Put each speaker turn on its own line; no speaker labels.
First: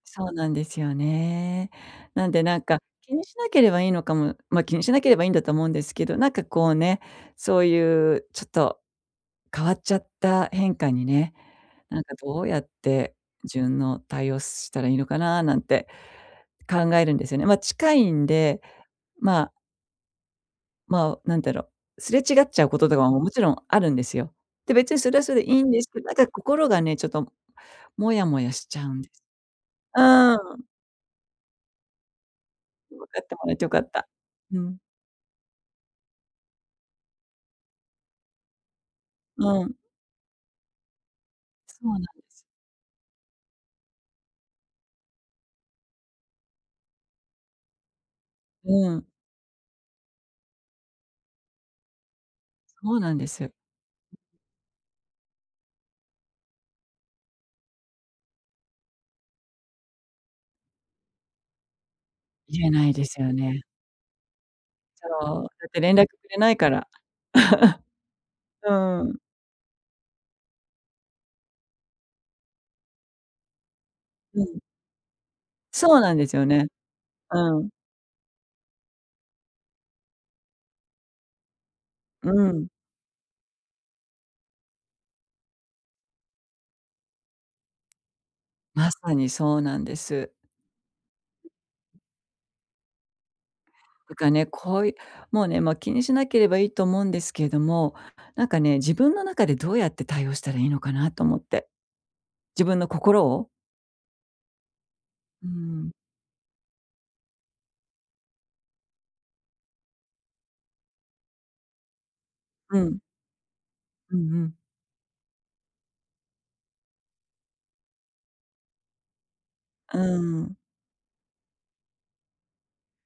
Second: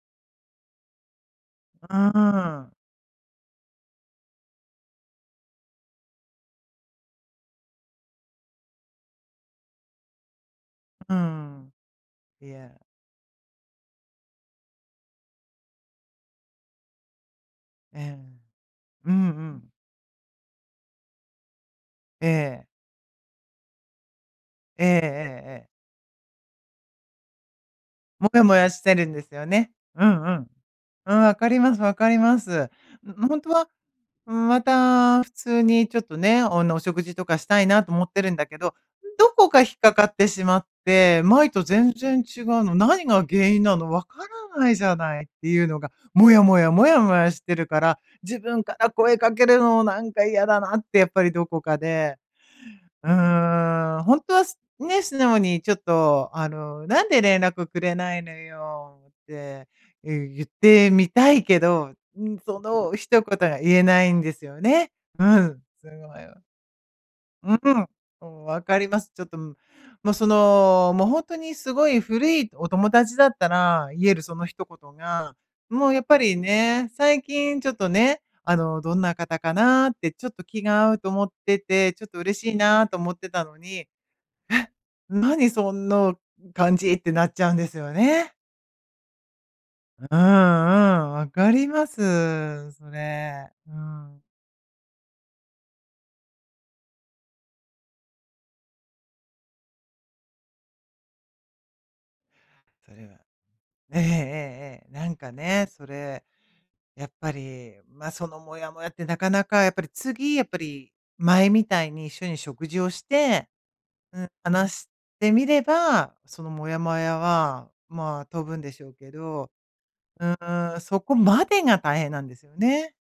そうなんですよね。
あ
なんでなん
あ。
か、気にしなければいいのかもま、気にしなければいいんだと思うんですけど、なんかこうね、そういうちょっと、変わっちゃった変化に
うー
ね、
ん。
なんかどう
い
やっ
や。
て、順応、対応したらいいのかななんて考えるんですよね。まあ近
え
い
え、
んで、
うんう
まあ。
ん。
まあ、なんだろ、すれ
え
違っちゃ
え。
うこととかも、もちろんあるんですよ。で、
えええ
別にそれはそれで
え
いい
ええ。
んですけど、なんか心がね、ちょっともや
も
も
や
や
も
し
や
ち
し
ゃ
て
うん
る
で
んで
す。
すよね。
う
うんう
ー
ん。
ん。
うん、分かります、分かります。
分か
も
っ
う
て
ほん
も
と
らって
は、
良かった。
うーん、
う
ま
ん。
た普通にちょっとね、あのお食事とかしたいなと思ってるんだけど、どこか
う
引
ん。
っかかってしまって、前と
そ
全
うなんで
然
す。
違うの、何が原因なの、分からないじゃないっていうのが、もやもやもやもやしてるから、自分か
う
ら
ん。
声かけるのもなんか嫌だなってやっぱりどこかで。
そう
う
なんです。
ーん、ほんとはすね、素直にちょっとあの「なんで連絡くれないのよ」って、ゆゆってみたいけど、うーん、そ
言えな
の
いです
一
よ
言が
ね。
言えないんですよね。う
そう、
ん、
だって
すご
連絡く
いわ。
れないから。
う ん。お、分
う
かりま
ー
す。
ん。
ちょっともうそのもうほんとにすごい古いお友達だったら言えるそ
う
の
ん。
一言が、もう
そう
やっ
なん
ぱ
です
り
よね。
ね、最
う
近ち
ん。
ょっとね、あのどんな方かなってちょっと気が合うと思ってて、ちょっと
う
嬉しい
ん。
なと思ってたのに。え、何そんの感じってなっちゃうんですよね。
まさにそうなんで
うん
す。
うん、分かります、それ。う
と
ん。
かね、こういうもうね、もう気にしなければいいと思うんですけども、なんかね、自分の中でどうやって対応したらいいのかなと思って。自分の
それは
心を。
ええええええ、なんか
うー
ね、そ
ん。
れ、やっぱりま、そのもやもやってなかなかやっぱり次、やっぱり、前みたいに一緒に食
う
事を
ん。
して、
うん
う
う
ーん、
ん。
話してみれば、そのもやもやはまあ飛ぶんでしょうけど、
うー
う
ん。
ーん、そこまでが大変なんですよね。